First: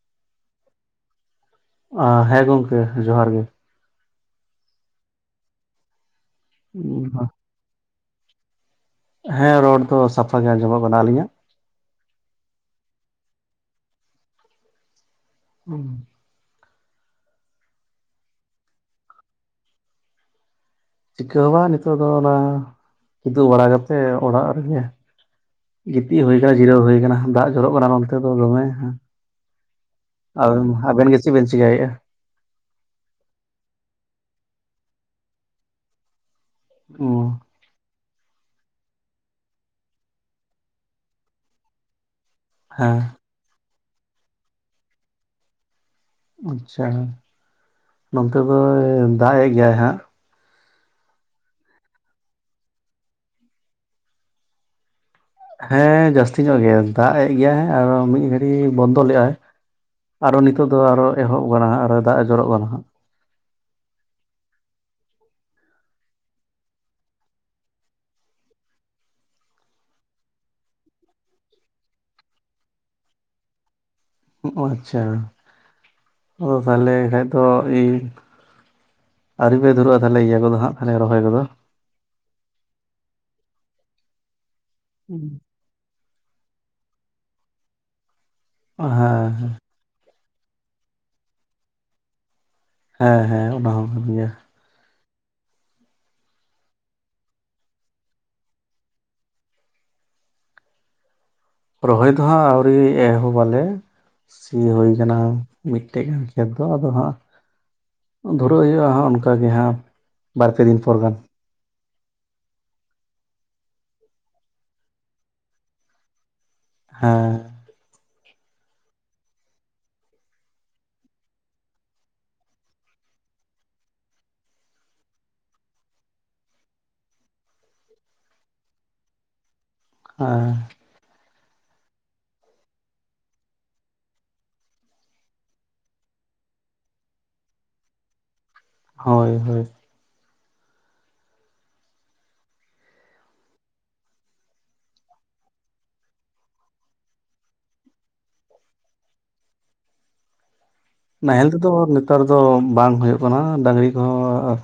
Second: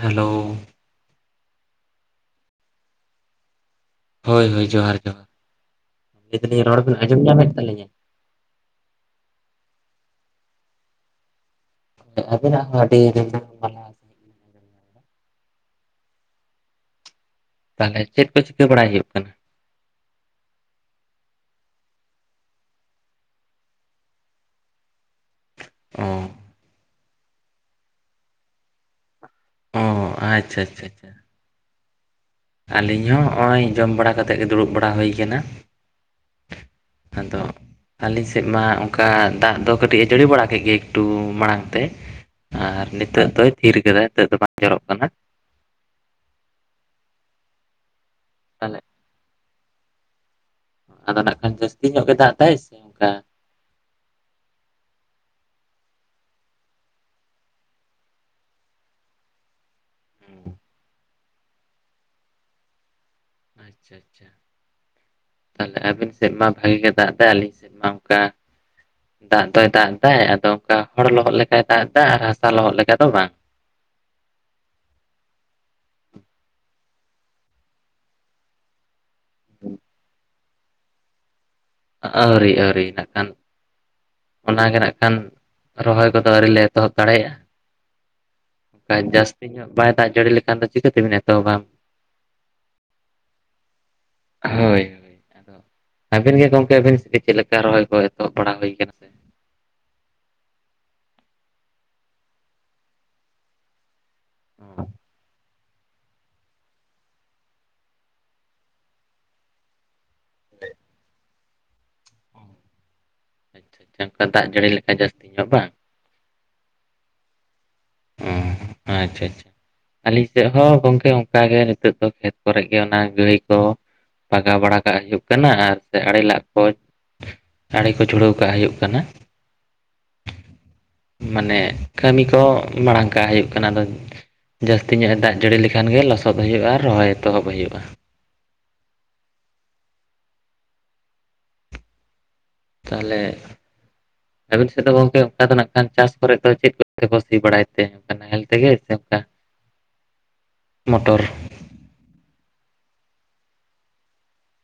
Hello ᱟ ᱦᱮᱸ ᱜᱚᱢᱠᱮ ᱡᱚᱦᱟᱨ ᱜᱮ, ᱦᱳᱭ ᱦᱳᱭ ᱡᱚᱦᱟᱨ ᱡᱚᱦᱟᱨ ᱞᱟᱹᱭ ᱫᱟᱞᱤᱧ ᱨᱚᱲ ᱵᱮᱱ ᱟᱸᱡᱚᱢ ᱧᱟᱢᱮᱫ ᱛᱟᱹᱞᱤᱧᱟ? ᱦᱮᱸ ᱨᱚᱲ ᱫᱚ ᱥᱟᱯᱷᱟ ᱜᱮ ᱟᱸᱡᱚᱢᱚᱜ ᱠᱟᱱᱟ᱾ ᱟᱹᱞᱤᱧᱟᱜ? ᱟᱹᱵᱤᱱᱟᱜ ᱦᱚᱸ ᱟᱹᱰᱤ ᱟᱹᱰᱤ ᱱᱟᱯᱟᱭ ᱦᱩᱸ ᱛᱟᱦᱚᱞᱮ ᱪᱮᱫ ᱠᱚ ᱪᱤᱠᱟᱹ ᱵᱟᱲᱟᱭ ᱦᱩᱭᱩᱜ ᱠᱟᱱᱟ? ᱪᱤᱠᱟᱹᱦᱚ ᱵᱟᱝ, ᱱᱤᱛᱚᱜ ᱫᱚ ᱚᱱᱟ ᱠᱤᱫᱩᱜ ᱵᱟᱲᱟ ᱠᱟᱛᱮ ᱚᱲᱟᱜ ᱨᱮᱜᱮ ᱚ ᱜᱤᱛᱤᱡ ᱦᱩᱭ ᱠᱟᱱᱟ ᱡᱤᱨᱟᱹᱣ ᱦᱩᱭ ᱠᱟᱱᱟ ᱫᱟᱜ ᱡᱚᱨᱚᱜ ᱠᱟᱱᱟ ᱱᱚᱱᱛᱮ ᱫᱚ ᱫᱚᱢᱮ᱾ ᱚ ᱟᱪᱪᱷᱟ ᱟᱢ ᱟᱪᱪᱷᱟ ᱟᱵᱮᱱ ᱟᱪᱪᱷᱟ ᱜᱮ ᱪᱮᱜ ᱵᱮᱱ ᱪᱤᱠᱟᱹᱭᱮᱜᱼᱟ? ᱟᱹᱞᱤᱧ ᱦᱚᱸ ᱦᱚᱜᱼᱚᱭ ᱡᱚᱢ ᱵᱟᱲᱟ ᱠᱟᱛᱮᱜ ᱜᱮ ᱫᱩᱲᱩᱵ ᱵᱟᱲᱟ ᱦᱩᱭ ᱠᱟᱱᱟ᱾ ᱟᱫᱚᱜ ᱟᱹᱞᱤᱧ ᱥᱮᱫ ᱢᱟ ᱚᱱᱠᱟ ᱫᱟᱜ ᱫᱚ ᱠᱟᱹᱴᱤᱡ ᱮ ᱡᱟᱹᱲᱤ ᱵᱟᱲᱟ ᱠᱮᱫ ᱜᱮ ᱮᱠᱴᱩ ᱢᱟᱲᱟᱝ ᱛᱮ ᱟᱨ ᱦᱮᱸ ᱱᱤᱛᱚᱜ ᱫᱚᱭ ᱛᱷᱤᱨ ᱠᱟᱫᱟ᱾ ᱱᱤᱛᱚᱜ ᱫᱚ ᱵᱟᱝ ᱡᱚᱨᱚᱜ ᱠᱟᱱᱟ᱾ ᱟᱪᱪᱷᱟ ᱱᱚᱱᱛᱮ ᱛᱟᱦᱚᱞᱮ ᱫᱚᱭ ᱫᱟᱜ ᱮᱜ ᱜᱮᱭᱟᱭ ᱦᱟᱸᱜ ᱟᱫᱚ ᱱᱟᱜ ᱠᱷᱟᱱ ᱡᱟᱹᱥᱛᱤ ᱧᱚᱜ ᱜᱮ ᱫᱟᱜ ᱫᱟᱭ ᱥᱮ ᱚᱱᱠᱟ ᱦᱮᱸ ᱡᱟᱹᱥᱛᱤ ᱧᱚᱜ ᱜᱮ ᱫᱟᱜ ᱮᱜ ᱜᱮᱭᱟᱭ ᱟᱨᱚ ᱢᱤᱫ ᱜᱷᱟᱹᱲᱤ ᱵᱚᱱᱫᱚ ᱞᱮᱜ-ᱟᱭ᱾ ᱟᱨᱚ ᱱᱤᱛᱚᱜ ᱫᱚ ᱟᱨᱚ ᱮᱦᱚᱵ ᱠᱟᱱᱟ ᱦᱟᱸᱜ ᱟᱨᱚ ᱫᱟᱜ ᱮ ᱡᱚᱨᱚᱜ ᱠᱟᱱᱟ ᱦᱟᱸᱜ᱾ ᱟᱪᱪᱷᱟ ᱟᱪᱪᱷᱟ ᱛᱟᱦᱞᱮ ᱟᱹᱵᱤᱱ ᱥᱮᱫ ᱢᱟ ᱵᱷᱟᱜᱤ ᱜᱮ ᱫᱟᱜ ᱮᱫᱟ᱾ ᱟᱹᱞᱤᱧ ᱥᱮᱫ ᱢᱟ ᱚᱱᱠᱟ ᱫᱟᱜ ᱫᱚᱭ ᱫᱟᱜ ᱮᱫᱟ ᱟᱫᱚ ᱚᱱᱠᱟ ᱦᱚᱲ ᱞᱚᱦᱚᱫ ᱞᱮᱠᱟᱭ ᱫᱟᱜ ᱮᱫᱟ ᱟᱨ ᱦᱟᱥᱟ ᱞᱚᱦᱚᱫ ᱞᱮᱠᱟ ᱫᱚ ᱵᱟᱝ ᱡᱚᱜ ᱚ ᱟᱪᱪᱷᱟ ᱟᱫᱚ ᱛᱟᱦᱞᱮ ᱠᱷᱟᱡ ᱫᱚ ᱤᱧ ᱟᱣᱨᱤᱯᱮ ᱫᱷᱩᱨᱟᱹᱜᱼᱟ ᱛᱟᱦᱚᱞᱮ ᱤᱭᱟᱹ ᱠᱚᱫᱚ ᱦᱟᱸᱜ ᱠᱷᱟᱱᱤ ᱨᱚᱦᱚᱭ ᱠᱚᱫᱚ ᱟᱹᱣᱨᱤ ᱟᱹᱣᱨᱤ ᱱᱟᱜ ᱠᱷᱟᱱ ᱚᱱᱟᱜᱮ ᱱᱟᱜ ᱠᱷᱟᱱ ᱦᱩᱸ ᱨᱚᱦᱚᱭ ᱠᱚᱫᱚ ᱟᱹᱨᱤ ᱞᱮ ᱮᱛᱚᱦᱚᱵ ᱫᱟᱲᱮᱭᱟᱜᱼᱟ ᱡᱟᱹᱥᱛᱤ ᱦᱮᱸ ᱧᱚᱜ ᱵᱟᱭ ᱫᱟᱜ ᱡᱟᱹᱲᱤ ᱞᱮᱠᱷᱟᱱ ᱫᱚ ᱪᱤᱠᱟᱹ ᱛᱮᱵᱤᱱ ᱮᱛᱚᱦᱚᱵ ᱟ ᱦᱮᱸ ᱦᱮᱸ ᱚᱱᱟ ᱦᱚᱸ ᱠᱟᱱ ᱜᱮᱭᱟ ᱦᱳᱭ ᱟᱫᱚ ᱟᱹᱵᱤᱱ ᱜᱮ ᱜᱚᱢᱠᱮ ᱟᱹᱵᱤᱱ ᱥᱮᱫ ᱪᱮᱫ ᱞᱮᱠᱟ ᱨᱚᱦᱚᱭ ᱠᱚ ᱮᱛᱚᱦᱚᱵ ᱵᱟᱲᱟ ᱦᱩᱭᱠᱟᱱᱟ ᱥᱮ ᱨᱚᱦᱚᱭ ᱫᱚᱦᱟᱸᱟᱜ ᱟᱹᱣᱨᱤ ᱮᱦᱚᱵ ᱵᱟᱞᱮ ᱥᱤ ᱦᱩᱭ ᱟᱠᱟᱱᱟ ᱢᱤᱫᱴᱮᱡ ᱜᱟᱱ ᱠᱷᱮᱛ ᱫᱚ ᱟᱫᱚ ᱦᱟᱸᱜ ᱫᱷᱩᱨᱟᱹ ᱦᱩᱭᱩᱜᱼᱟ ᱦᱟᱸᱜ ᱚᱱᱠᱟᱜ ᱜᱮ ᱦᱟᱸᱜ ᱵᱟᱨᱯᱮ ᱫᱤᱱ ᱯᱚᱨ ᱜᱟᱱ ᱮᱝᱠᱟ ᱫᱟᱜ ᱡᱟᱹᱲᱤ ᱞᱮᱠᱷᱟᱡ ᱡᱟᱹᱥᱛᱤ ᱧᱚᱜ ᱵᱟᱝ ᱦᱟᱸ ᱚᱸ ᱟᱪᱪᱷᱟ ᱟᱪᱪᱷᱟ ᱟᱹᱞᱤᱧ ᱥᱮᱫ ᱦᱚᱸ ᱜᱚᱝᱠᱮ ᱚᱱᱠᱟᱜ ᱜᱮ ᱱᱤᱛᱚᱜ ᱫᱚ ᱠᱷᱮᱛ ᱠᱚᱨᱮ ᱜᱮ ᱚᱱᱟ ᱜᱟᱹᱭ ᱠᱚ ᱯᱟᱜᱟᱣ ᱵᱟᱲᱟ ᱠᱟᱜ ᱦᱩᱭᱩᱜ ᱠᱟᱱᱟ ᱟᱨ ᱥᱮ ᱟᱹᱲᱮ ᱞᱟᱜ ᱠᱚᱡ ᱟᱲᱮ ᱠᱚ ᱪᱷᱩᱲᱟᱹᱣ ᱠᱟᱜ ᱦᱩᱭᱩᱜ ᱠᱟᱱᱟ ᱟᱸ ᱢᱟᱱᱮ ᱠᱟᱹᱢᱤ ᱠᱚ ᱢᱟᱲᱟᱝ ᱠᱟᱜ ᱦᱩᱭᱩᱜ ᱠᱟᱱᱟ ᱟᱫᱚ ᱡᱟᱹᱥᱛᱤ ᱧᱚᱜ ᱮ ᱫᱟᱜ ᱡᱟᱹᱲᱤ ᱞᱮᱠᱷᱟᱱ ᱜᱮ ᱞᱚᱥᱚᱫ ᱦᱩᱭᱩᱜᱼᱟ ᱨᱚᱦᱚᱭ ᱮᱛᱚᱦᱚᱵ ᱦᱩᱭᱩᱜᱼᱟ ᱦᱳᱭ ᱦᱳᱭ ᱛᱟᱦᱞᱮᱜ ᱟᱵᱤᱱ ᱥᱮᱫ ᱫᱚ ᱜᱚᱢᱠᱮ ᱚᱱᱠᱟ ᱫᱚ ᱱᱟᱜ ᱠᱷᱟᱱ ᱪᱟᱥ ᱠᱚᱨᱮ ᱫᱚ ᱪᱮᱫ ᱠᱚᱛᱮ ᱠᱚ ᱥᱤ ᱵᱟᱲᱟᱭ ᱛᱮ ᱱᱟᱦᱮᱞ ᱛᱮᱜᱮ ᱥᱮ ᱚᱱᱠᱟ [inaudible] ᱢᱚᱴᱚᱨ ᱱᱟᱦᱮᱞ ᱛᱮᱫᱚ ᱱᱮᱛᱟᱨ ᱫᱚ ᱵᱟᱝ ᱦᱩᱭᱩᱜ ᱠᱟᱱᱟ ᱰᱟᱝᱨᱤ ᱠᱚᱦᱚᱸ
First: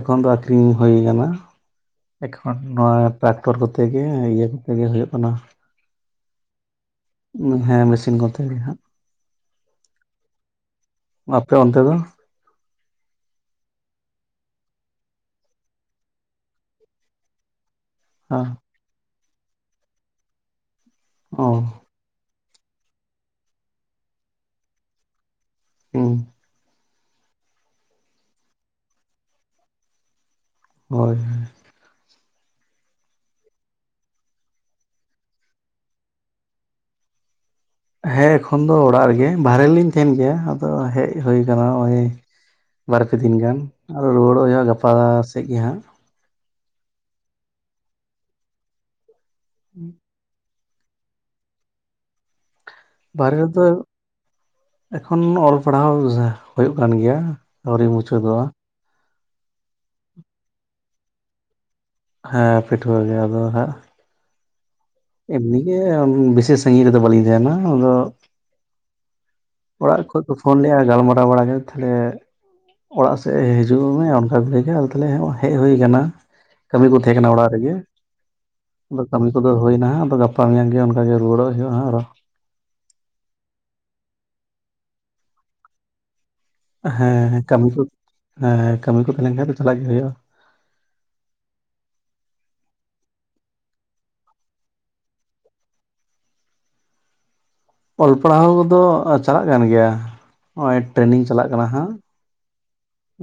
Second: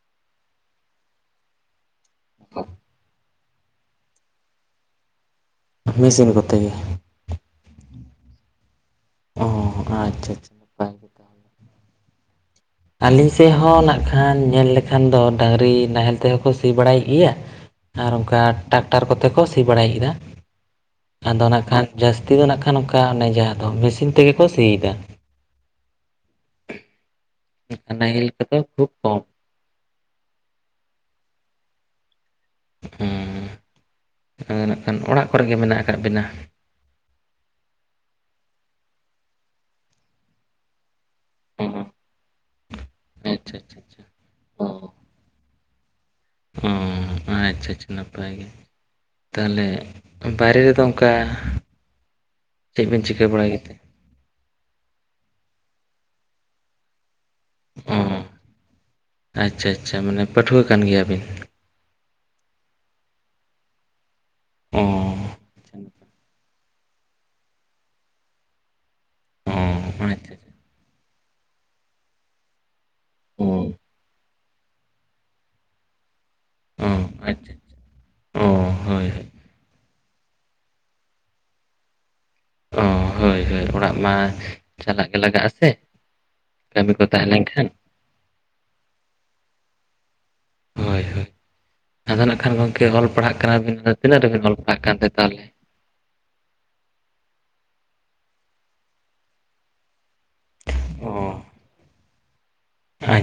ᱮᱠᱷᱚᱱ ᱫᱚ ᱟᱠᱷᱨᱤᱧ ᱦᱩᱭ ᱟᱠᱟᱱᱟ᱾ ᱮᱠᱷᱚᱱ ᱱᱚᱣᱟ ᱴᱨᱟᱠᱴᱚᱨ ᱠᱚᱛᱮ ᱜᱮ ᱤᱭᱟᱹ ᱠᱚᱛᱮ ᱜᱮ ᱦᱩᱭᱩᱜ ᱠᱟᱱᱟ᱾ ᱢᱮᱥᱤᱱ ᱠᱚᱛᱮ ᱜᱮ᱾ ᱦᱮᱸ ᱢᱮᱥᱤᱱ ᱠᱚᱛᱮ ᱜᱮ ᱦᱟᱸᱜ᱾ ᱚ ᱟᱪᱪᱷᱟ ᱟᱪᱪᱷᱟ ᱱᱟᱯᱟᱭ ᱜᱮ᱾ ᱟᱯᱮ ᱚᱱᱛᱮ ᱫᱚ? ᱟᱞᱮ ᱥᱮᱫ ᱦᱚᱸ ᱱᱟᱜ ᱠᱷᱟᱱ ᱧᱮᱞ ᱞᱮᱠᱷᱟᱱ ᱫᱚ ᱰᱟᱹᱟᱝᱨᱤ ᱱᱟᱦᱮᱞ ᱛᱮᱦᱚᱸ ᱠᱚ ᱥᱤ ᱵᱟᱲᱟᱭᱮᱫ ᱜᱮᱭᱟ᱾ ᱟᱨ ᱚᱱᱠᱟ ᱦᱮᱸ ᱴᱨᱟᱠᱴᱟᱨ ᱠᱚᱛᱮ ᱠᱚ ᱥᱤ ᱵᱟᱲᱟᱭᱮᱫᱟ ᱾ ᱟᱫᱚ ᱚ ᱱᱟᱜ ᱠᱷᱟᱱ ᱡᱟᱹᱥᱛᱤ ᱫᱚ ᱱᱟᱜ ᱠᱷᱟᱱ ᱚᱱᱠᱟ ᱚᱱᱮ ᱡᱟᱦᱟᱸ ᱫᱚ ᱢᱮᱥᱤᱱ ᱛᱮᱜᱮ ᱠᱚ ᱥᱤᱭᱮᱫᱟ᱾ ᱦᱩᱸ ᱱᱟᱦᱮᱞ ᱠᱚᱫᱚ ᱠᱷᱩᱵ ᱠᱚᱢ ᱦᱳᱭ ᱦᱩᱸ ᱦᱮᱸ ᱱᱟᱜ ᱠᱷᱟᱱ ᱚᱲᱟᱜ ᱠᱚᱨᱮᱜ ᱜᱮ ᱢᱮᱱᱟᱜ ᱟᱠᱟᱫ ᱵᱤᱱᱟ? ᱦᱮᱸ ᱮᱠᱷᱚᱱ ᱫᱚ ᱚᱲᱟᱜ ᱨᱮᱜᱮ, ᱵᱟᱨᱦᱮ ᱨᱮ ᱞᱤᱧ ᱛᱟᱦᱮᱱ ᱜᱮᱭᱟ᱾ ᱦᱮᱡ ᱦᱩᱭ ᱟᱠᱟᱱᱟ ᱚ ᱱᱚᱜ ᱵᱟᱨ ᱯᱮ ᱫᱤᱱ ᱟᱪᱪᱷᱟ ᱜᱟᱱ ᱟᱪᱪᱷᱟ ᱟᱪᱪᱷᱟ ᱨᱩᱣᱟᱹᱲᱚᱜ ᱦᱩᱭᱩᱜᱼᱟ ᱜᱟᱯᱟ ᱚ ᱥᱮᱫ ᱜᱮ ᱦᱟᱸᱜ᱾ ᱚ ᱟᱪᱪᱷᱟ ᱟᱪᱪᱷᱟ ᱱᱟᱯᱟᱭ ᱜᱮ ᱾ ᱛᱟᱦᱚᱞᱮ ᱵᱟᱦᱨᱮ ᱨᱮᱫᱚ ᱚᱱᱠᱟ, ᱪᱮᱫ ᱵᱤᱱ ᱪᱤᱠᱟᱹ ᱵᱟᱨᱦᱮ ᱵᱟᱲᱟᱭ ᱨᱮᱫᱚ ᱜᱮᱛᱮ ᱮᱠᱷᱚᱱ ᱚᱞ ᱯᱟᱲᱦᱟᱣ ᱦᱩᱭᱩᱜ ᱠᱟᱱ ᱜᱮᱭᱟ᱾ ᱟᱹᱣᱨᱤ ᱚ ᱢᱩᱪᱟᱹᱫ ᱫᱚᱜᱼᱟ᱾ ᱟᱪᱪᱷᱟ ᱟᱪᱪᱷᱟ ᱢᱟᱱᱮ ᱯᱟᱹᱴᱷᱩᱣᱟᱹ ᱠᱟᱱ ᱜᱮᱭᱟᱵᱤᱱ? ᱦᱮᱸ ᱯᱤᱴᱷᱩᱣᱟᱹ ᱜᱮ ᱟᱫᱚ ᱦᱟᱸᱜ ᱚᱻ ᱮᱢᱱᱤ ᱜᱮ ᱵᱤᱥᱮ ᱥᱟᱺᱜᱤᱧ ᱨᱮᱫᱚ ᱵᱟᱞᱤᱧ ᱛᱟᱦᱮᱱᱟ ᱟᱫᱚ ᱚ ᱚᱲᱟᱜ ᱟᱪᱪᱷᱟ ᱠᱷᱚᱡ ᱠᱚ ᱟᱪᱪᱷᱟ ᱯᱷᱳᱱ ᱞᱮᱼᱟ ᱜᱟᱞᱢᱟᱨᱟᱣ ᱵᱟᱲᱟ ᱠᱟᱛᱮ ᱛᱟᱦᱞᱮ ᱚᱲᱟᱜ ᱥᱮᱫ ᱮ ᱚ ᱦᱤᱡᱩᱜ ᱚᱱᱠᱟ ᱠᱚᱮ ᱟ ᱛᱟᱦᱮ ᱦᱮᱡ ᱦᱩᱭ ᱠᱟᱱᱟ ᱠᱟᱹᱢᱤ ᱚ ᱠᱚ ᱛᱟᱦᱮᱸ ᱠᱟᱱᱟ ᱚᱲᱟᱜ ᱟᱪᱪᱷᱟ ᱨᱮᱜᱮ, ᱚ ᱟᱫᱚ ᱦᱳᱭ ᱦᱳᱭ ᱠᱟᱹᱢᱤ ᱠᱚᱫᱚ ᱦᱩᱭᱱᱟ ᱟᱫᱚ ᱜᱟᱯᱟ ᱜᱟᱯᱟ ᱢᱮᱭᱟᱝ ᱜᱮ ᱚᱱᱠᱟᱜᱮ ᱨᱩᱭᱟᱹᱲᱚᱜ ᱦᱩᱭᱩᱜᱼᱟ ᱦᱟᱸᱜ ᱟᱨᱚ ᱚ ᱦᱳᱭ ᱦᱳᱭ ᱚᱲᱟᱜ ᱢᱟ ᱪᱟᱞᱟᱜ ᱜᱮ ᱞᱟᱜᱟᱜᱼᱟ ᱥᱮ᱾ ᱠᱟᱹᱢᱤ ᱠᱚ ᱛᱟᱦᱮᱸ ᱦᱮᱸ ᱠᱟᱹᱢᱤ ᱞᱮᱱᱠᱷᱟᱱ ᱠᱚ ᱦᱮᱸ ᱠᱟᱹᱢᱤ ᱠᱚ ᱛᱟᱦᱮᱸ ᱞᱮᱱ ᱠᱷᱟᱡ ᱫᱚ ᱪᱟᱞᱟᱜ ᱜᱮ ᱦᱩᱭᱩᱜᱼᱟ᱾ ᱦᱳᱭ ᱦᱳᱭ ᱟᱫᱚ ᱱᱟᱜ ᱠᱷᱟᱱ ᱜᱚᱢᱠᱮ ᱚᱞ ᱯᱟᱲᱦᱟᱜ ᱠᱟᱱᱟ ᱵᱤᱱ ᱟᱫᱚ, ᱛᱤᱱᱟᱹᱜ ᱨᱮᱵᱤᱱ ᱚᱞ ᱯᱟᱲᱦᱟᱜ ᱠᱟᱱᱛᱮ ᱛᱟᱦᱚᱞᱮ? ᱚᱞ ᱯᱟᱲᱦᱟᱣ ᱠᱚᱫᱚ ᱪᱟᱞᱟᱜ ᱠᱟᱱ ᱜᱮᱭᱟ, ᱱᱚᱜᱼᱚᱭ ᱴᱨᱮᱱᱤᱝ ᱚ ᱪᱟᱞᱟᱜ ᱠᱟᱱᱟ ᱦᱟᱸᱜ᱾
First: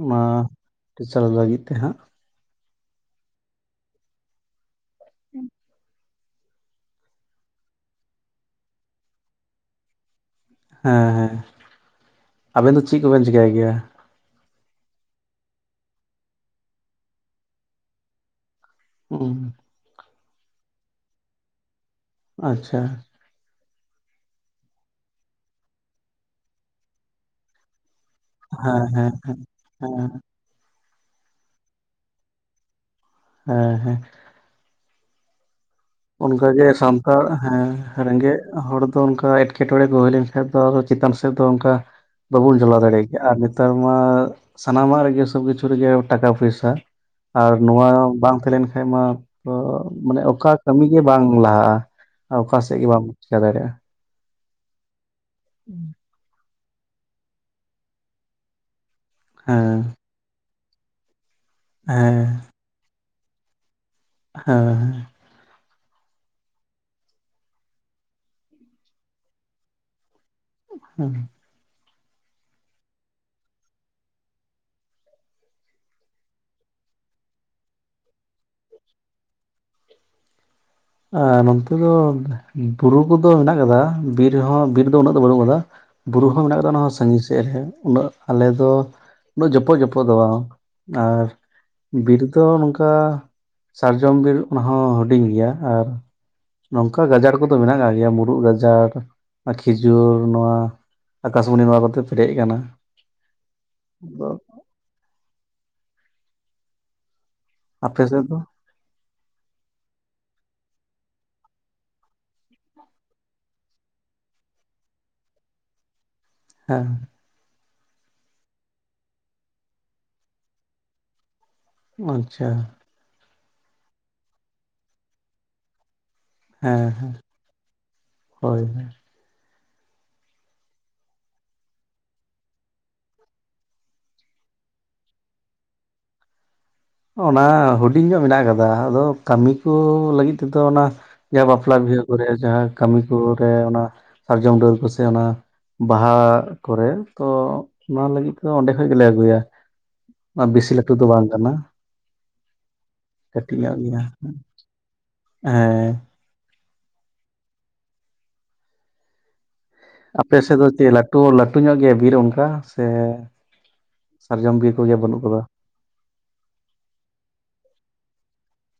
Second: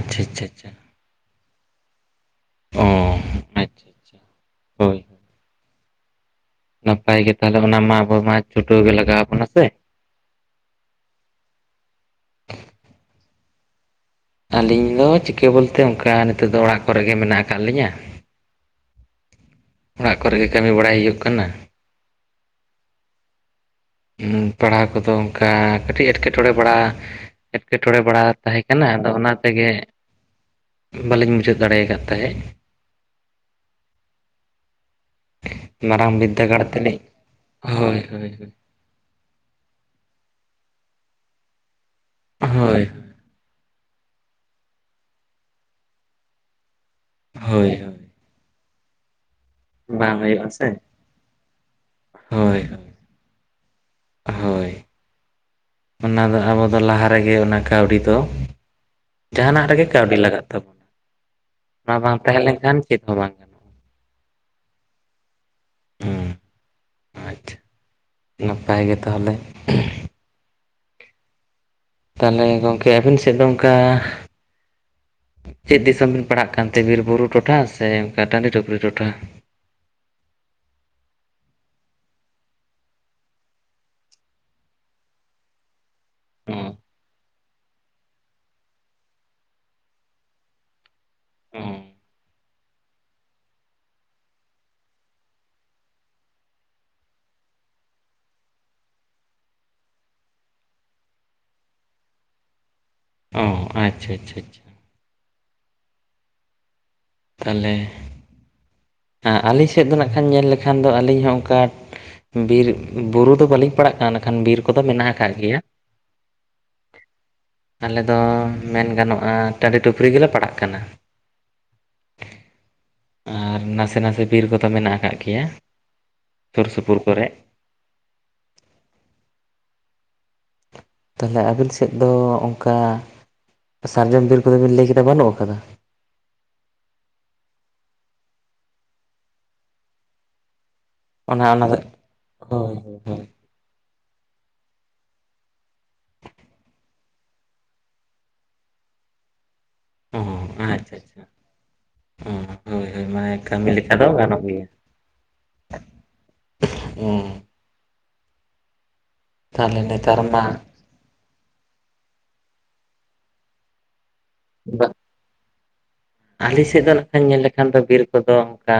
ᱚᱱᱟ ᱟᱪᱪᱷᱟ ᱟᱪᱪᱷᱟ ᱴᱤᱪᱟᱨ ᱞᱟᱹᱜᱤᱫ ᱛᱮᱦᱟᱸᱜ᱾ ᱚ ᱟᱪᱪᱷᱟ ᱟᱪᱪᱷᱟ ᱦᱳᱭ ᱦᱮᱸ [unintelligible] ᱱᱟᱯᱟᱭ ᱜᱮ ᱛᱟᱦᱚᱞᱮ ᱚᱱᱟ ᱢᱟ ᱟᱵᱚ ᱢᱟ ᱪᱷᱩᱴᱟᱹᱣ ᱜᱮ ᱞᱟᱜᱟᱣ ᱟᱵᱚᱱᱟ ᱥᱮ᱾ ᱦᱮᱸ ᱦᱮᱸ, ᱟᱵᱮᱱ ᱫᱚ ᱪᱮᱫ ᱠᱚᱵᱮᱱ ᱪᱤᱠᱟᱹᱭ ᱜᱮᱭᱟ? ᱟᱹᱞᱤᱧ ᱫᱚ ᱪᱤᱠᱟᱹ ᱵᱚᱞᱛᱮ ᱚᱱᱠᱟ ᱱᱤᱛᱚᱜ ᱫᱚ ᱚᱲᱟᱜ ᱠᱚᱨᱮ ᱜᱮ ᱢᱮᱱᱟᱜ ᱟᱠᱟᱫ ᱞᱤᱧᱟᱹ᱾ [unintelligible] ᱚᱲᱟᱜ ᱠᱚᱨᱮ ᱜᱮ ᱠᱟᱹᱢᱤ ᱵᱟᱲᱟᱭ ᱦᱩᱭᱩᱜ ᱠᱟᱱᱟ᱾ ᱟᱪᱪᱷᱟ ᱯᱟᱲᱦᱟᱣ ᱠᱚᱫᱚ ᱚᱱᱠᱟ ᱠᱟᱹᱴᱤᱡ ᱮᱴᱠᱮᱴᱚᱬᱮ ᱮᱴᱠᱮ ᱴᱚᱬᱮ ᱵᱟᱲᱟ ᱛᱟᱦᱮᱸ ᱦᱮᱸ ᱠᱟᱱᱟ ᱟᱫᱚ ᱦᱮᱸ ᱚᱱᱟ ᱛᱮᱜᱮ ᱦᱮᱸ ᱵᱟᱹᱞᱤᱧ ᱢᱩᱪᱟᱹᱫ ᱫᱟᱲᱮ ᱟᱠᱟᱫ ᱛᱟᱦᱮᱸᱫ ᱦᱮᱸ ᱦᱮᱸ ᱢᱟᱨᱟᱝ ᱵᱤᱫᱽᱫᱟᱹᱜᱟᱲ ᱚᱱᱠᱟᱜᱮ ᱛᱮᱞᱤᱧ ᱥᱟᱱᱛᱟᱲ ᱦᱳᱭ ᱦᱳᱭ ᱨᱮᱸᱜᱮᱡ ᱦᱚᱲ ᱚᱱᱠᱟ ᱮᱴᱠᱮᱴᱚᱬᱮ ᱠᱚ ᱦᱩᱭ ᱞᱮᱱᱠᱷᱟᱱ ᱫᱚ ᱪᱮᱛᱟᱱ ᱥᱮᱫ ᱫᱚ ᱚᱱᱠᱟ ᱵᱟᱵᱚᱱ ᱪᱟᱞᱟᱣ ᱦᱳᱭ ᱦᱳᱭ ᱫᱟᱲᱮᱭᱟᱜ ᱜᱮᱭᱟ ᱟᱨ ᱱᱮᱛᱟᱨ ᱢᱟ ᱥᱟᱱᱟᱢᱟᱜ ᱨᱮᱜᱮ ᱥᱚᱵ ᱠᱤᱪᱷᱩ ᱨᱮᱜᱮ ᱴᱟᱠᱟ ᱯᱚᱭᱥᱟ᱾ ᱟᱨ ᱦᱳᱭ ᱱᱚᱣᱟ ᱵᱟᱝ ᱛᱟᱦᱮᱸ ᱞᱮᱱ ᱠᱷᱟᱡ ᱢᱟ ᱵᱟᱝ ᱢᱟᱱᱮ ᱦᱩᱭᱩᱜᱼᱟ ᱚᱠᱟ ᱥᱮ ᱠᱟᱹᱢᱤ ᱜᱮ ᱵᱟᱝ ᱞᱟᱦᱟᱜᱼᱟ ᱚᱠᱟ ᱦᱳᱭ ᱥᱮᱜ ᱜᱮ ᱦᱳᱭ ᱵᱟᱢ ᱪᱤᱠᱟ ᱫᱟᱲᱮᱭᱟᱜᱼᱟ᱾ ᱦᱳᱭ ᱦᱮᱸ [unintelligible] ᱚᱱᱟ ᱫᱚ ᱟᱵᱚ ᱞᱟᱦᱟ ᱨᱮᱜᱮ ᱚᱱᱟ ᱠᱟᱹᱣᱰᱤ ᱫᱚ ᱡᱟᱦᱟᱱᱟᱜ ᱦᱮᱸ ᱨᱮᱜᱮ ᱠᱟᱹᱣᱰᱤ ᱞᱟᱜᱟᱜ ᱛᱟᱵᱚᱱᱟ ᱚᱱᱟ ᱵᱟᱝ ᱦᱮᱸ ᱛᱟᱦᱮᱸ ᱞᱮᱱᱠᱷᱟᱱ ᱪᱮᱫ ᱦᱚᱸ ᱵᱟᱝ ᱜᱟᱱᱚᱜᱼᱟ ᱦᱮᱸ ᱟᱪᱪᱷᱟ ᱱᱟᱯᱟᱭ ᱜᱮ ᱛᱟᱦᱚᱞᱮ ᱦᱮᱸ ᱛᱟᱦᱚᱞᱮ ᱜᱚᱢᱠᱮ ᱟᱵᱤᱱ ᱥᱮᱫ ᱫᱚ ᱚᱱᱠᱟ ᱪᱮᱫ ᱫᱤᱥᱚᱢ ᱵᱤᱱ ᱯᱟᱲᱣᱜ ᱠᱟᱱ ᱛᱮ ᱵᱤᱨ ᱵᱩᱨᱩ ᱴᱚᱴᱷᱟ ᱥᱮ ᱚᱱᱠᱟ ᱴᱟᱺᱰᱤ ᱰᱩᱝᱨᱤ ᱴᱚᱴᱷᱟ ᱱᱚᱛᱮ ᱫᱚ ᱵᱩᱨᱩ ᱠᱚᱫᱚ ᱢᱮᱱᱟᱜ ᱟᱠᱟᱫᱟ ᱵᱤᱨ ᱦᱚᱸ ᱵᱤᱨ ᱫᱚ ᱩᱱᱟᱹᱜ ᱫᱚ ᱵᱟᱹᱱᱩᱜ ᱟᱠᱟᱫᱟ ᱵᱩᱨᱩ ᱦᱚᱸ ᱚ ᱢᱮᱱᱟᱜ ᱟᱠᱟᱫᱟ ᱚᱱᱟ ᱥᱟᱜᱤᱧ ᱥᱮᱫ ᱨᱮ ᱩᱱᱟᱹᱜ ᱟᱞᱮ ᱫᱚ ᱩᱱᱟᱹᱜ ᱡᱚᱯᱚᱜᱼᱡᱚᱯᱚᱜ ᱫᱚ ᱵᱟᱝᱼᱟ ᱟᱨ ᱵᱤᱨ ᱫᱚ ᱱᱚᱝᱠᱟ ᱥᱟᱨᱡᱚᱢ ᱵᱤᱨ ᱚᱱᱟ ᱦᱚᱸ ᱦᱩᱰᱤᱧ ᱜᱮᱭᱟ ᱟᱨ ᱱᱚᱝᱠᱟ ᱜᱟᱡᱟᱲ ᱠᱚᱫᱚ ᱢᱮᱱᱟᱜ ᱟᱠᱟᱫ ᱜᱮᱭᱟ ᱢᱩᱨᱩᱫ ᱜᱟᱡᱟᱲ ᱠᱷᱤᱡᱩᱨ ᱱᱚᱣᱟ ᱟᱠᱟᱥᱢᱚᱱᱤ ᱱᱚᱣᱟ ᱠᱟᱛᱮ ᱯᱮᱨᱮᱡ ᱠᱟᱱᱟ ᱚᱸᱻ ᱟᱪᱪᱷᱟ ᱟᱪᱪᱷᱟ ᱟᱪᱷᱟ ᱟᱯᱮ ᱥᱮᱫ ᱫᱚ? ᱟᱞᱮ‌ ᱥᱮᱫ ᱫᱚ ᱱᱟᱜ ᱠᱷᱟᱱ ᱧᱮᱞ ᱞᱮᱠᱷᱟᱱ ᱫᱚ ᱟᱹᱞᱤᱧ ᱦᱚᱸ ᱚᱱᱠᱟ᱾ ᱵᱤᱨ ᱵᱩᱨᱩ ᱫᱚ ᱵᱟᱹᱞᱤᱧ ᱯᱟᱲᱟᱜ ᱠᱟᱱᱟ ᱢᱮᱱᱠᱷᱟᱱ ᱵᱤᱨ ᱠᱚᱫᱚ ᱢᱮᱱᱟᱜ ᱟᱠᱟᱫ ᱜᱮᱭᱟ ᱦᱮᱸ ᱟᱞᱮ ᱫᱚ ᱢᱮᱱ ᱜᱟᱱᱚᱜᱼᱟ ᱴᱟᱺᱰᱤ ᱰᱩᱝᱨᱤ ᱜᱮᱞᱮ ᱯᱟᱲᱟᱜ ᱠᱟᱱᱟ ᱟᱪᱪᱷᱟ ᱟᱨ ᱱᱟᱥᱮ ᱱᱟᱥᱮ ᱵᱤᱨ ᱠᱚᱫᱚ ᱢᱮᱱᱟᱜ ᱟᱠᱟᱫ ᱜᱮᱭᱟ ᱥᱩᱨ ᱦᱮᱸ ᱥᱩᱯᱩᱨ ᱦᱮᱸ ᱠᱚᱨᱮ ᱦᱳᱭ ᱦᱳᱭ ᱛᱟᱦᱚᱞᱮ ᱟᱵᱤᱱ ᱥᱮᱫ ᱫᱚ ᱚᱱᱠᱟ ᱥᱟᱨᱡᱚᱢ ᱵᱤᱨ ᱠᱚᱫᱚ ᱵᱤᱱ ᱞᱟᱹᱭ ᱠᱮᱫᱟ ᱵᱟᱹᱱᱩᱜ ᱟᱠᱟᱫᱟ ᱚᱱᱟ ᱦᱩᱰᱤᱧ ᱧᱚᱜ ᱢᱮᱱᱟᱜ ᱟᱠᱟᱫᱟ ᱟᱫᱚ ᱠᱟᱹᱢᱤ ᱠᱚ ᱞᱟᱹᱜᱤᱫ ᱛᱮᱫᱚ ᱚᱱᱟ ᱚᱱᱟ ᱡᱟᱦᱟᱸ ᱚᱱᱟ ᱵᱟᱯᱞᱟ ᱫᱚ ᱵᱤᱦᱟᱹ ᱠᱚᱨᱮ ᱡᱟᱦᱟᱸ ᱦᱳᱭ ᱠᱟᱹᱢᱤ ᱦᱳᱭ ᱠᱚᱨᱮ ᱚᱱᱟ ᱥᱟᱨᱡᱚᱢ ᱰᱟᱹᱨ ᱠᱚᱥᱮ ᱚᱱᱟ ᱵᱟᱦᱟ ᱠᱚᱨᱮ ᱛᱚ ᱚᱱᱟ ᱞᱟᱹᱜᱤᱫ ᱫᱚ ᱚᱸᱰᱮ ᱠᱷᱚᱱ ᱜᱮᱞᱮ ᱟᱹᱜᱩᱭᱟ᱾ ᱚᱸᱻ ᱵᱮᱥᱤ ᱞᱟᱹᱴᱩ ᱟᱪᱪᱷᱟ ᱫᱚ ᱟᱪᱪᱷᱟ ᱵᱟᱝ ᱠᱟᱱᱟ ᱚᱸ ᱦᱳᱭ ᱦᱳᱭ ᱢᱟᱱᱮ ᱠᱟᱹᱴᱤᱡ ᱠᱟᱹᱢᱤ ᱧᱚᱜ ᱞᱮᱠᱟ ᱜᱮᱭᱟ ᱫᱚ ᱜᱟᱱᱚᱜ ᱜᱮᱣᱟ ᱦᱮᱸ ᱦᱩᱸ ᱛᱷᱟᱞᱮ ᱞᱮ ᱟᱯᱮ ᱥᱮᱫ ᱫᱚ ᱪᱮᱫ ᱞᱟᱹᱴᱩᱼᱞᱟᱹᱴᱩ ᱧᱚᱜ ᱜᱮᱣᱟ ᱵᱤᱨ ᱚᱱᱠᱟ ᱥᱮ ᱥᱟᱨᱡᱚᱢ ᱵᱤᱨ ᱠᱚᱜᱮ ᱵᱟᱹᱱᱩᱜ ᱜᱚᱫᱟ᱾ ᱟᱞᱮ ᱥᱮᱫ ᱫᱚ ᱱᱟᱠᱷᱟᱱ ᱧᱮᱞ ᱞᱮᱠᱷᱟᱱ ᱫᱚ ᱵᱤᱨ ᱠᱚᱫᱚ ᱚᱱᱠᱟ᱾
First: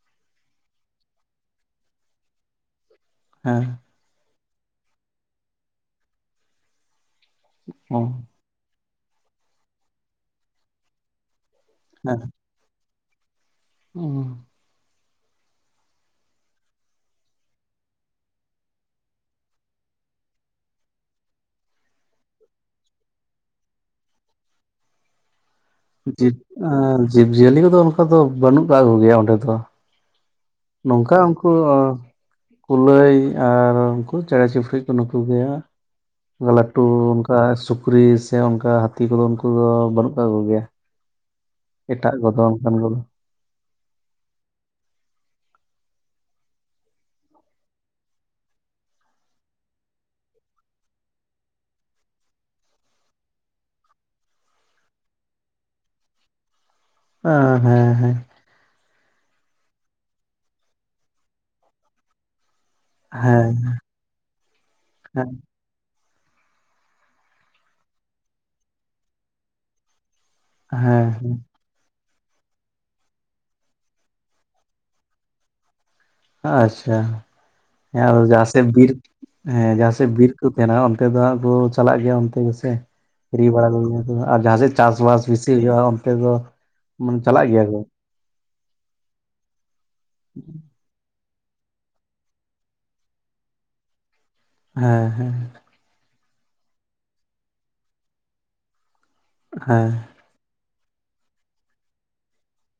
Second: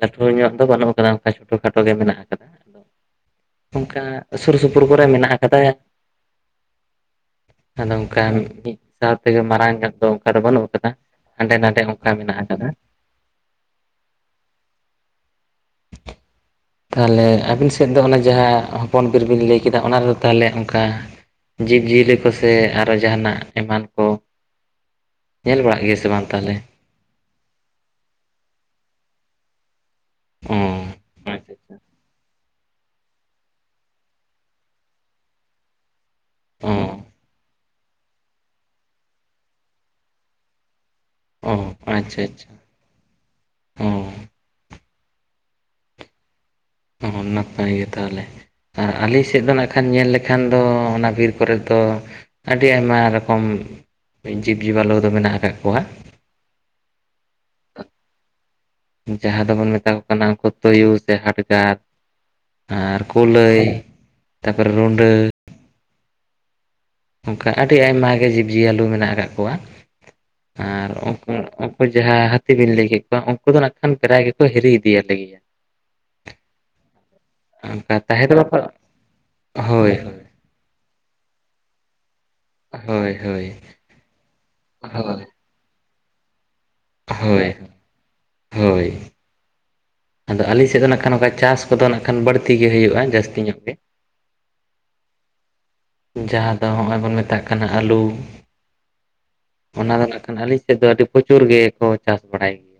ᱞᱟᱹᱴᱩ ᱧᱚᱜ ᱫᱚ ᱵᱟᱹᱱᱩᱜ ᱟᱠᱟᱫᱟ ᱚᱱᱠᱟ ᱪᱷᱳᱴᱳᱼᱠᱷᱟᱴᱳ ᱜᱮ ᱢᱮᱱᱟᱜ ᱟᱠᱟᱫᱟ᱾ ᱦᱮᱸ ᱥᱩᱨᱼᱥᱩᱯᱩᱨ ᱠᱚᱨᱮ ᱢᱮᱱᱟᱜ ᱟᱠᱟᱫᱟ ᱟᱫᱚ ᱦᱮᱸ ᱚᱝᱠᱟᱱ᱾ ᱥᱟᱶᱛᱮ ᱢᱟᱨᱟᱝ ᱱᱚᱜ ᱫᱚ ᱚᱱᱠᱟ ᱫᱚ ᱵᱟᱹᱱᱩᱜ ᱟᱠᱟᱫᱟ ᱦᱟᱸᱰᱮ ᱱᱟᱰᱮ ᱚᱱᱠᱟ ᱢᱮᱱᱟᱜ ᱟᱠᱟᱫᱟ᱾ ᱷᱩᱸ [unintelligible] ᱛᱟᱦᱚᱞᱮ ᱟᱹᱵᱤᱱ ᱥᱮᱫ ᱫᱚ ᱚᱱᱟ ᱡᱟᱦᱟᱸ ᱦᱚᱯᱚᱱ ᱵᱤᱨ ᱵᱤᱱ ᱞᱟᱹᱭ ᱠᱮᱫᱟ ᱚᱱᱟ ᱨᱮᱫᱚ ᱛᱟᱦᱚᱞᱮ ᱚᱱᱠᱟ᱾ ᱡᱤᱵᱽᱼᱡᱤᱭᱟᱹᱞᱤ ᱠᱚᱥᱮ ᱟᱨᱦᱚᱸ ᱡᱟᱦᱟᱱᱟᱜ ᱮᱢᱟᱱ ᱠᱚ ᱧᱮᱞ ᱵᱟᱲᱟ᱾? ᱡᱤᱵᱽᱼᱡᱤᱭᱟᱹᱞᱤ ᱠᱚᱫᱚ ᱚᱱᱠᱟ ᱫᱚ ᱵᱟᱹᱱᱩᱜ ᱟᱠᱟᱜ ᱠᱚᱜᱮᱭᱟ ᱚᱸᱰᱮ ᱫᱚ᱾ ᱚ ᱱᱚᱝᱠᱟ ᱩᱱᱠᱩ ᱟᱪᱪᱷᱟ ᱟᱪᱪᱷᱟ ᱠᱩᱞᱟᱹᱭ ᱟᱨ ᱩᱱᱠᱩ ᱪᱮᱬᱮᱸ ᱪᱤᱯᱲᱩ ᱠᱚ ᱱᱩᱠᱩ ᱜᱮᱣᱟ ᱚ ᱞᱟᱹᱴᱩ ᱚᱱᱠᱟ ᱥᱩᱠᱨᱤ ᱥᱮ ᱚᱱᱠᱟ ᱦᱟᱹᱛᱤ ᱠᱚᱫᱚ ᱩᱱᱠᱩ ᱫᱚ ᱵᱟᱹᱱᱩᱜ ᱠᱟᱜ ᱠᱚ ᱜᱮᱭᱟ ᱚ ᱮᱴᱟᱜ ᱠᱚᱫᱚ ᱚᱱᱠᱟᱱ ᱠᱚᱫᱚ᱾ ᱦᱮᱸ ᱦᱚᱸ ᱦᱚᱸ ᱱᱟᱯᱟᱭ ᱜᱮ ᱛᱟᱦᱚᱞᱮ ᱟᱨ ᱟᱞᱮ ᱥᱮᱫ ᱫᱚ ᱱᱟᱜ ᱠᱷᱟᱱ ᱧᱮᱞ ᱞᱮᱠᱷᱟᱱ ᱫᱚ ᱚᱱᱟ ᱵᱤᱨ ᱠᱚᱨᱮ ᱫᱚ ᱟᱹᱰᱤ ᱟᱭᱢᱟ ᱨᱚᱠᱚᱢ ᱡᱤᱵᱽᱼᱡᱤᱵᱟᱹ ᱞᱚ ᱫᱚ ᱢᱮᱱᱟᱜ ᱟᱠᱟᱫ ᱠᱚᱣᱟ ᱦᱟ ᱦᱮᱸ ᱦᱮᱸ ᱡᱟᱦᱟᱸ ᱫᱚᱵᱚᱱ ᱢᱮᱛᱟ ᱠᱚ ᱠᱟᱱᱟ ᱩᱱᱠᱩ ᱛᱩᱭᱩ ᱥᱮ ᱦᱟᱴᱜᱟᱨ ᱟᱨ ᱦᱮᱸ ᱠᱩᱞᱟᱹᱭ ᱛᱟᱯᱚᱨᱮ ᱨᱩᱸᱰᱟᱹ ᱦᱮᱸ ᱚᱱᱠᱟ ᱟᱹᱰᱤ ᱟᱭᱢᱟ ᱜᱮ ᱡᱤᱵᱽᱼᱡᱤᱭᱟᱹᱞᱩ ᱢᱮᱱᱟᱜ ᱟᱠᱟᱫ ᱠᱚᱣᱟ ᱟᱨ ᱦᱮᱸ ᱩᱱᱠᱩ ᱦᱮᱸ ᱩᱱᱠᱩ ᱡᱟᱦᱟᱸ ᱦᱟᱹᱛᱤ ᱵᱤᱱ ᱞᱟᱹᱭ ᱠᱮᱫ ᱠᱚᱣᱟ ᱩᱱᱠᱩ ᱫᱚ ᱱᱟᱜ ᱠᱷᱟᱱ ᱯᱮᱲᱟᱭ ᱜᱮᱠᱚ ᱦᱤᱨᱤ ᱤᱫᱤ ᱭᱟᱞᱮ ᱜᱮᱭᱟ᱾ ᱟᱪᱪᱷᱟ ᱚᱱᱠᱟ ᱛᱟᱦᱮᱸ ᱫᱚ ᱵᱟᱠᱚ ᱡᱟᱦᱟᱸᱥᱮ ᱵᱤᱨ ᱦᱮᱸ ᱦᱳᱭ ᱡᱟᱦᱟᱸᱥᱮ ᱦᱳᱭ ᱵᱤᱨ ᱛᱟᱦᱮᱱᱟ ᱚᱱᱛᱮ ᱫᱚ ᱦᱚᱜ ᱠᱚ ᱪᱟᱞᱟᱜ ᱜᱮᱭᱟ ᱚᱱᱛᱮ ᱜᱮ ᱟᱨ ᱦᱳᱭ ᱦᱤᱨᱤ ᱵᱟᱨᱟ ᱠᱚᱜᱮ ᱟᱢ ᱥᱮ ᱵᱟᱝ ᱡᱟᱦᱟᱸ ᱥᱮᱫ ᱪᱟᱥᱵᱟᱥ ᱦᱳᱭ ᱵᱮᱥᱤ ᱦᱩᱭᱩᱜᱼᱟ ᱚᱱᱛᱮ ᱫᱚ᱾ ᱢᱟᱱᱮ ᱪᱟᱞᱟᱜ ᱦᱳᱭ ᱜᱮᱭᱟ ᱠᱚ ᱦᱳᱭ ᱟᱫᱚ ᱟᱞᱤᱧ ᱥᱮᱫ ᱫᱚ ᱱᱟᱠᱷᱟᱡ ᱱᱚᱝᱠᱟ ᱪᱟᱥ᱾ ᱱᱤᱛᱚᱜ ᱫᱚ ‌ᱱᱟᱜ ᱠᱷᱟᱱ ᱵᱟᱹᱲᱛᱤ ᱜᱮ ᱦᱩᱭᱩᱜᱼᱟ ᱡᱟᱹᱥᱛᱤ ᱧᱚᱜ ᱜᱮ ᱦᱮᱸ ᱦᱮᱸ ᱡᱟᱦᱟᱸ ᱫᱚ ᱱᱚᱜᱼᱚᱭ ᱵᱚᱱ ᱢᱮᱛᱟᱜ ᱠᱟᱱᱟ ᱟᱹᱞᱩ ᱦᱮᱸ ᱚᱱᱟ ᱫᱚ ᱟᱹᱞᱤᱧ ᱥᱮᱫ ᱫᱚ ᱟᱹᱰᱤ ᱯᱨᱚᱪᱩᱨ ᱜᱮᱠᱚ ᱪᱟᱥ ᱵᱟᱲᱟᱭ ᱜᱮᱭᱟ᱾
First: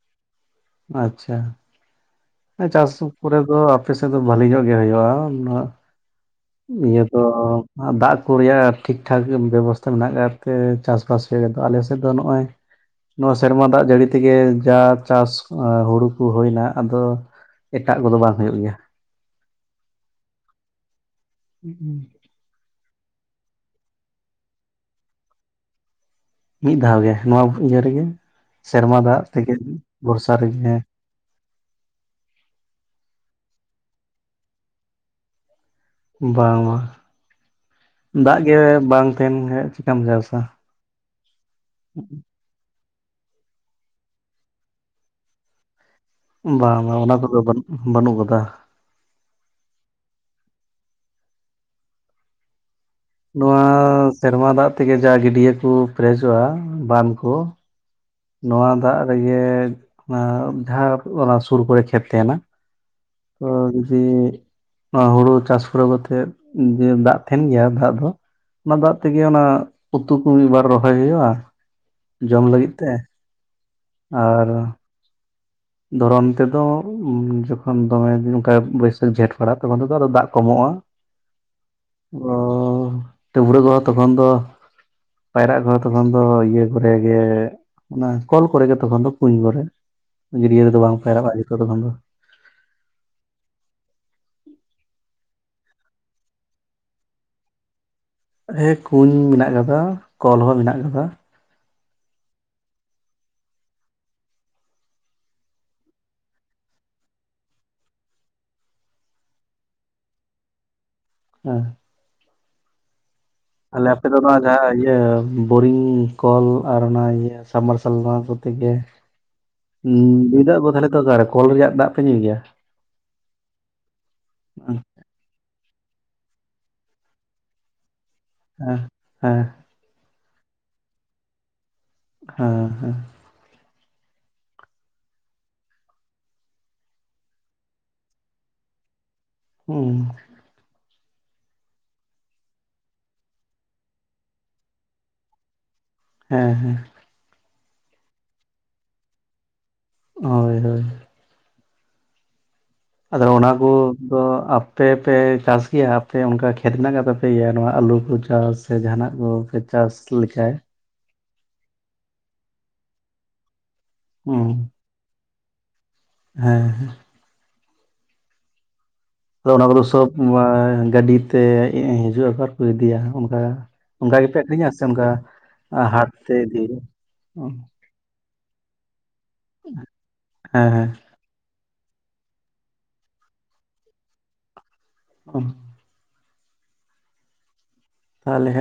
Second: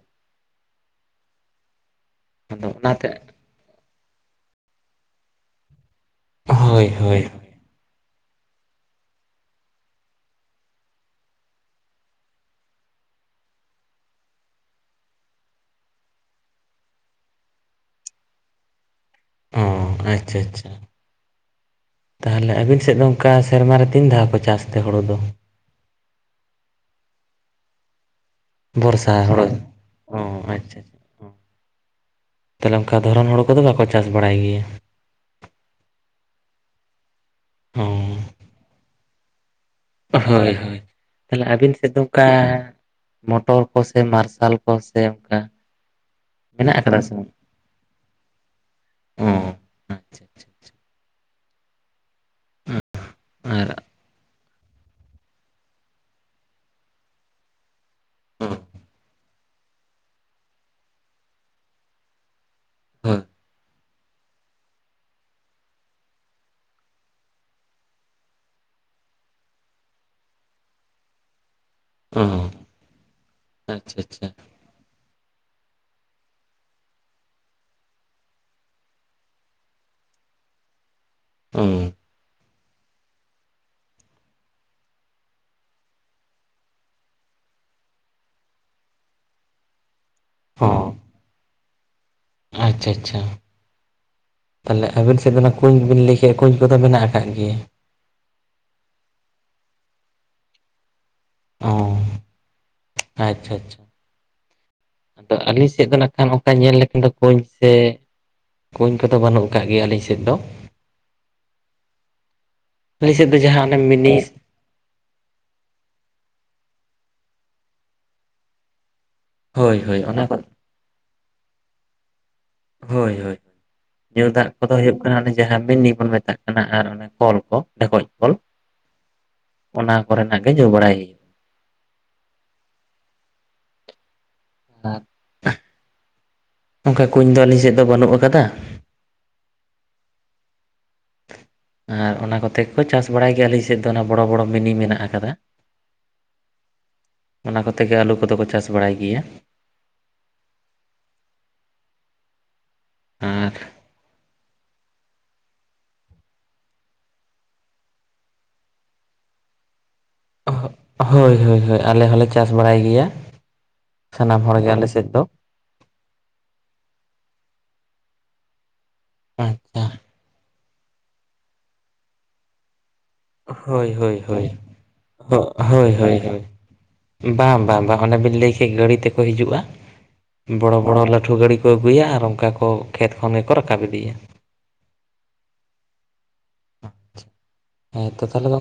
ᱟᱪᱪᱷᱟ ᱟᱫᱚ ᱪᱟᱥ ᱚᱱᱟᱛᱮ ᱠᱚᱨᱮ ᱫᱚ ᱟᱯᱮ ᱥᱮᱫ ᱫᱚ ᱵᱷᱟᱞᱤ ᱧᱚᱜ ᱜᱮ ᱦᱩᱭᱩᱜᱼᱟ ᱦᱳᱭ ᱤᱭᱟᱹ ᱫᱚ ᱦᱳᱭ ᱫᱟᱜ ᱠᱚ ᱨᱮᱭᱟᱜ ᱴᱷᱤᱠ ᱴᱷᱟᱠ ᱵᱮᱵᱚᱥᱛᱷᱟ ᱢᱮᱱᱟᱜ ᱟᱠᱟᱫᱟᱛᱮ ᱪᱟᱥᱵᱟᱥ ᱨᱮᱫᱚ ᱟᱞᱮ ᱥᱮᱫ ᱫᱚ ᱱᱚᱜᱼᱚᱭ ᱱᱚᱣᱟ ᱥᱮᱨᱢᱟ ᱫᱟᱜ ᱡᱟᱹᱲᱤ ᱛᱮᱜᱮ ᱡᱟ ᱪᱟᱥ ᱦᱩᱲᱩ ᱠᱚ ᱦᱩᱭᱱᱟ ᱟᱫᱚ ᱮᱴᱟᱜ ᱠᱚᱫᱚ ᱵᱟᱝ ᱦᱩᱭᱩᱜ ᱜᱮᱭᱟ ᱚ ᱟᱪᱪᱷᱟ ᱟᱪᱪᱷᱟ [unintelligible] ᱛᱟᱦᱞᱮ ᱟᱹᱵᱤᱱ ᱥᱮᱫ ᱫᱚ ᱚᱱᱠᱟ ᱥᱮᱨᱢᱟ ᱨᱮ ᱛᱤᱱ ᱫᱷᱟᱣ ᱠᱚ ᱪᱟᱥ ᱛᱮ ᱦᱳᱲᱩ ᱫᱚ? ᱢᱤᱫ ᱫᱷᱟᱣ ᱜᱮ ᱱᱚᱣᱟ ᱤᱭᱟᱹ ᱨᱮᱜᱮ ᱥᱮᱨᱢᱟ ᱫᱟᱜ ᱵᱚᱨᱥᱟ ᱦᱳᱲᱳ ᱛᱮᱜᱮ ᱵᱚᱨᱥᱟ ᱚ ᱨᱮᱜᱮ ᱛᱟᱦᱞᱮ ᱚᱱᱠᱟ ᱫᱷᱚᱨᱚᱱ ᱦᱳᱲ ᱠᱚᱫᱚ ᱵᱟᱠᱚ ᱪᱟᱥ ᱵᱟᱲᱟᱭ ᱜᱮᱭᱟ ᱵᱟᱝ ᱵᱟᱝ ᱚ ᱫᱟᱜ ᱜᱮ ᱵᱟᱝ ᱛᱟᱦᱮᱱ ᱠᱷᱟᱱ ᱦᱳᱭ ᱦᱳᱭ ᱛᱟᱦᱞᱮ ᱟᱹᱵᱤᱱ ᱥᱮᱫ ᱫᱚ ᱚᱝᱠᱟ ᱢᱚᱴᱚᱨ ᱠᱚᱥᱮ ᱢᱟᱨᱥᱟᱞ ᱠᱚᱥᱮ ᱚᱱᱠᱟ ᱵᱟᱝ ᱢᱮᱱᱟᱜ ᱵᱟᱝ ᱟᱠᱟᱫᱟ ᱚᱱᱟ ᱠᱚᱫᱚ ᱵᱟᱹᱱ ᱵᱟᱹᱱᱩᱜ ᱟᱠᱟᱫᱟ ᱦᱩᱸ ᱱᱚᱣᱟ ᱟᱨ ᱥᱮᱨᱢᱟ ᱫᱟᱜ ᱛᱮᱜᱮ ᱡᱟ ᱜᱤᱰᱭᱟᱹ ᱠᱚ ᱯᱮᱨᱮᱪᱚᱜᱼᱟ ᱵᱟᱸᱫᱷ ᱠᱚ ᱱᱚᱣᱟ ᱫᱟᱜ ᱨᱮᱜᱮ ᱡᱟᱦᱟᱸ ᱚᱱᱟ ᱥᱩᱨ ᱠᱚᱨᱮ ᱠᱷᱮᱛ ᱛᱟᱦᱮᱱᱟ ᱦᱮᱸ ᱟᱨ ᱡᱮ ᱱᱚᱣᱟ ᱦᱩᱲᱩ ᱪᱟᱥ ᱯᱩᱨᱟᱹᱣ ᱠᱟᱛᱮᱜ ᱡᱮ ᱫᱟᱜ ᱛᱟᱦᱮᱱ ᱜᱮᱭᱟ ᱫᱟᱜ ᱫᱚ ᱚᱱᱟ ᱫᱟᱜ ᱛᱮᱜᱮ ᱚᱱᱟ ᱩᱛᱩ ᱠᱚ ᱢᱤᱫᱵᱟᱨ ᱨᱚᱦᱚᱭ ᱦᱩᱭᱩᱜᱼᱟ, ᱡᱚᱢ ᱚ ᱞᱟᱹᱜᱤᱫ ᱛᱮ᱾ ᱟᱪᱪᱷᱟ ᱟᱪᱪᱷᱟ ᱟᱨ ᱫᱷᱚᱨᱚᱱ ᱛᱮᱫᱚ ᱡᱚᱠᱷᱚᱱ ᱫᱚᱢᱮ ᱚᱱᱠᱟ ᱵᱟᱹᱭᱥᱟᱹᱠᱷ ᱡᱷᱮᱸᱴ ᱯᱟᱲᱟᱜᱼᱟ ᱛᱚᱠᱷᱚᱱ ᱛᱮᱫᱚ ᱟᱨᱚ ᱫᱟᱜ ᱠᱚᱢᱚᱜᱼᱟ᱾ [inaudible] [unintelligible] ᱚ ᱰᱟᱹᱵᱽᱨᱟᱹ ᱠᱚ ᱛᱚᱠᱷᱚᱱ ᱫᱚ ᱯᱟᱭᱨᱟᱜ ᱠᱚ ᱛᱚᱠᱷᱚᱱ ᱫᱚ ᱤᱭᱟᱹ ᱠᱚᱨᱮ ᱜᱮ ᱚᱱᱟ ᱠᱚᱞ ᱠᱚᱨᱮ ᱜᱮ ᱛᱚᱠᱷᱚᱱ ᱫᱚ ᱠᱩᱧ ᱠᱚᱨᱮ ᱜᱟ. ᱫᱤᱭᱟᱹ ᱨᱮ ᱫᱚ ᱚ ᱵᱟᱝ ᱯᱷᱟᱭᱨᱟᱜᱼᱟ ᱛᱚᱠᱷᱚᱱ ᱫᱚ ᱟᱪᱪᱷᱟ ᱟᱪᱪᱷᱟ ᱛᱟᱦᱞᱮ ᱟᱵᱤᱱ ᱥᱮᱫ ᱫᱚ ᱚᱱᱟ ᱠᱩᱸᱧ ᱵᱤᱱ ᱞᱟᱹᱭ ᱠᱮᱜᱼᱟ ᱠᱩᱧ ᱠᱚᱫᱚ ᱢᱮᱱᱟᱜ ᱟᱠᱟᱫ ᱜᱮᱭᱟ ᱦᱮ ᱠᱩᱸᱧ ᱢᱮᱱᱟᱜ ᱟᱠᱟᱫᱟ, ᱠᱚᱞ ᱦᱚᱸ ᱢᱮᱱᱟᱜ ᱟᱠᱟᱫᱟ᱾ ᱚᱸᱦ ᱟᱪᱪᱷᱟ ᱟᱪᱪᱷᱟ ᱟᱫᱚ ᱟᱹᱞᱤᱧ ᱥᱮᱫ ᱫᱚ ᱱᱟᱜ ᱠᱷᱟᱱ ᱚᱱᱠᱟ ᱧᱮᱞ ᱞᱮᱠᱷᱟᱱ ᱫᱚ ᱠᱩᱧ ᱥᱮ ᱠᱩᱧ ᱠᱚᱫᱚ ᱵᱟᱹᱱᱩᱜ ᱟᱠᱟᱜ ᱜᱮᱭᱟ ᱟᱹᱞᱤᱧ ᱥᱮᱫ ᱫᱚ [unintelligible] ᱟᱞᱮ ᱥᱮᱫ ᱫᱚ ᱡᱟᱦᱟᱸ ᱚᱱᱮ ᱛᱟᱦᱞᱮ ᱟᱯᱮ ᱫᱚ ᱢᱤᱱᱤᱥ ᱱᱚᱣᱟ ᱡᱟᱦᱟᱸ ᱤᱭᱟᱹ ᱵᱳᱨᱤᱝ ᱠᱚᱞ ᱟᱨ ᱚᱱᱟ ᱤᱭᱟᱹ ᱥᱟᱵᱢᱟᱨᱥᱟᱞ ᱱᱚᱣᱟ ᱠᱚᱛᱮᱜ ᱜᱮ᱾ ᱦᱳᱭ ᱦᱩᱸ ᱦᱳᱭ ᱚᱱᱟ ᱠᱚ ᱧᱩᱭ ᱫᱟᱜ ᱫᱚ ᱛᱟᱦᱞᱮ ᱫᱚ ᱚᱠᱟᱨ ᱠᱚᱞ ᱨᱮᱭᱟᱜ ᱫᱟᱜ ᱯᱮ ᱧᱩᱭ ᱜᱮᱣᱟ? ᱦᱳᱭ ᱦᱳᱭ ᱧᱩ ᱫᱟᱜ ᱠᱚᱫᱚ ᱦᱮᱸ ᱦᱩᱭᱩᱜ ᱠᱟᱱᱟ ᱚᱱᱮ ᱡᱟᱦᱟᱸ ᱢᱤᱱᱤ ᱵᱚᱱ ᱢᱮᱛᱟᱜ ᱠᱟᱱᱟ ᱟᱨ ᱚᱱᱮ ᱠᱚᱞ ᱠᱚ ᱰᱷᱮᱠᱚᱡ ᱠᱚᱞ᱾ ᱦᱚᱸ ᱦᱮᱸ ᱚᱱᱟ ᱠᱚᱨᱮᱱᱟᱜ ᱜᱮ ᱧᱩ ᱵᱟᱲᱟᱭ ᱦᱩᱭᱩᱜᱼᱟ᱾ ᱦᱮᱸ ᱦᱮᱸ ᱟᱨ ᱚᱱᱠᱟ ᱠᱩᱧ ᱫᱚ ᱟᱹᱞᱤᱧ ᱥᱮᱫ ᱫᱚ ᱵᱟᱹᱱᱩᱜ ᱟᱠᱟᱫᱟ᱾ ᱦᱩᱸ ᱟᱨ ᱚᱱᱟ ᱠᱚᱛᱮ ᱠᱚ ᱪᱟᱥ ᱵᱟᱲᱟᱭ ᱜᱮᱣᱟ ᱟᱹᱞᱤᱧ ᱥᱮᱫ ᱫᱚ ᱚᱱᱟ ᱵᱚᱲᱚ ᱵᱚᱲᱚ ᱢᱤᱱᱤ ᱢᱮᱱᱟᱜ ᱟᱠᱟᱫᱟ᱾ ᱦᱮᱸ ᱦᱮᱸ ᱚᱱᱟ ᱠᱚᱛᱮ ᱜᱮ ᱟᱹᱞᱩ ᱠᱚᱫᱚ ᱠᱚ ᱪᱟᱥ ᱵᱟᱲᱟᱭ ᱜᱮᱭᱟ ᱦᱳᱭ ᱦᱳᱭ ᱟᱫᱚ ᱟᱨ ᱚᱱᱟᱠᱩ ᱟᱫᱚ ᱟᱯᱮ ᱯᱮ ᱪᱟᱥ ᱜᱮᱣᱟ ᱟᱯᱮ ᱚᱱᱠᱟ ᱠᱷᱮᱛ ᱢᱮᱱᱟᱜ ᱠᱟᱛ ᱛᱟᱯᱮ ᱜᱮᱣᱟ ᱱᱚᱣᱟ ᱟᱞᱩ ᱠᱚ ᱪᱟᱥ᱾ ᱥᱮ ᱡᱟᱦᱟᱱᱟᱜ ᱠᱚᱯᱮ ᱪᱟᱥ ᱞᱮᱠᱟ᱾ ᱦᱳᱭ ᱦᱳᱭ ᱦᱳᱭ ᱟᱞᱮ ᱦᱚᱸᱞᱮ ᱪᱟᱥ ᱵᱟᱲᱟᱭ ᱜᱮᱣᱟ ᱥᱟᱱᱟᱢ ᱦᱩᱸ ᱦᱚᱲ ᱜᱮ ᱟᱞᱮ ᱥᱮᱫ ᱫᱚ᱾ ᱦᱮᱸ ᱦᱮᱸ ᱟᱫᱚ ᱚᱱᱟ ᱠᱚᱫᱚ ᱟᱪᱪᱷᱟ ᱥᱚᱵ ᱜᱟᱹᱰᱤᱛᱮ ᱦᱤᱡᱩᱜᱼᱟ ᱟᱨ ᱠᱚ ᱤᱫᱤᱭᱟ ᱩᱸ ᱦᱳᱭ ᱦᱳᱭ ᱚᱱᱠᱟ ᱜᱮᱯᱮ ᱦᱳᱭ ᱟᱹᱠᱷᱨᱤᱧᱟ ᱥᱮ ᱚᱱᱠᱟ ᱦᱳᱭ ᱦᱳᱭ ᱦᱟᱴᱛᱮ ᱦᱳᱭ ᱤᱫᱤ ᱦᱩᱭᱩᱜᱼᱟ ᱵᱟᱝ ᱵᱟᱝ ᱵᱟᱝ ᱚᱱᱮ ᱵᱤᱱ ᱞᱟᱹᱭ ᱠᱮᱫ ᱜᱟᱹᱲᱤ ᱛᱮᱠᱚ ᱦᱤᱡᱩᱜᱼᱟ ᱦᱮᱸ ᱵᱚᱲᱚ ᱦᱮᱸ ᱵᱚᱲᱚ ᱞᱟᱹ ᱞᱟᱹᱴᱷᱩ ᱜᱟᱹᱲᱤ ᱠᱚ ᱟᱹᱜᱩᱭᱟ ᱟᱨ ᱚᱱᱠᱟ ᱠᱚ ᱠᱷᱮᱛ ᱠᱷᱚᱱ ᱜᱮᱠᱚ ᱨᱟᱠᱟᱵ ᱤᱫᱤᱭᱟ ᱚ ᱟᱪᱪᱷᱟ ᱦᱮᱸ ᱛᱚ ᱛᱟᱦᱚᱞᱮ ᱫᱚ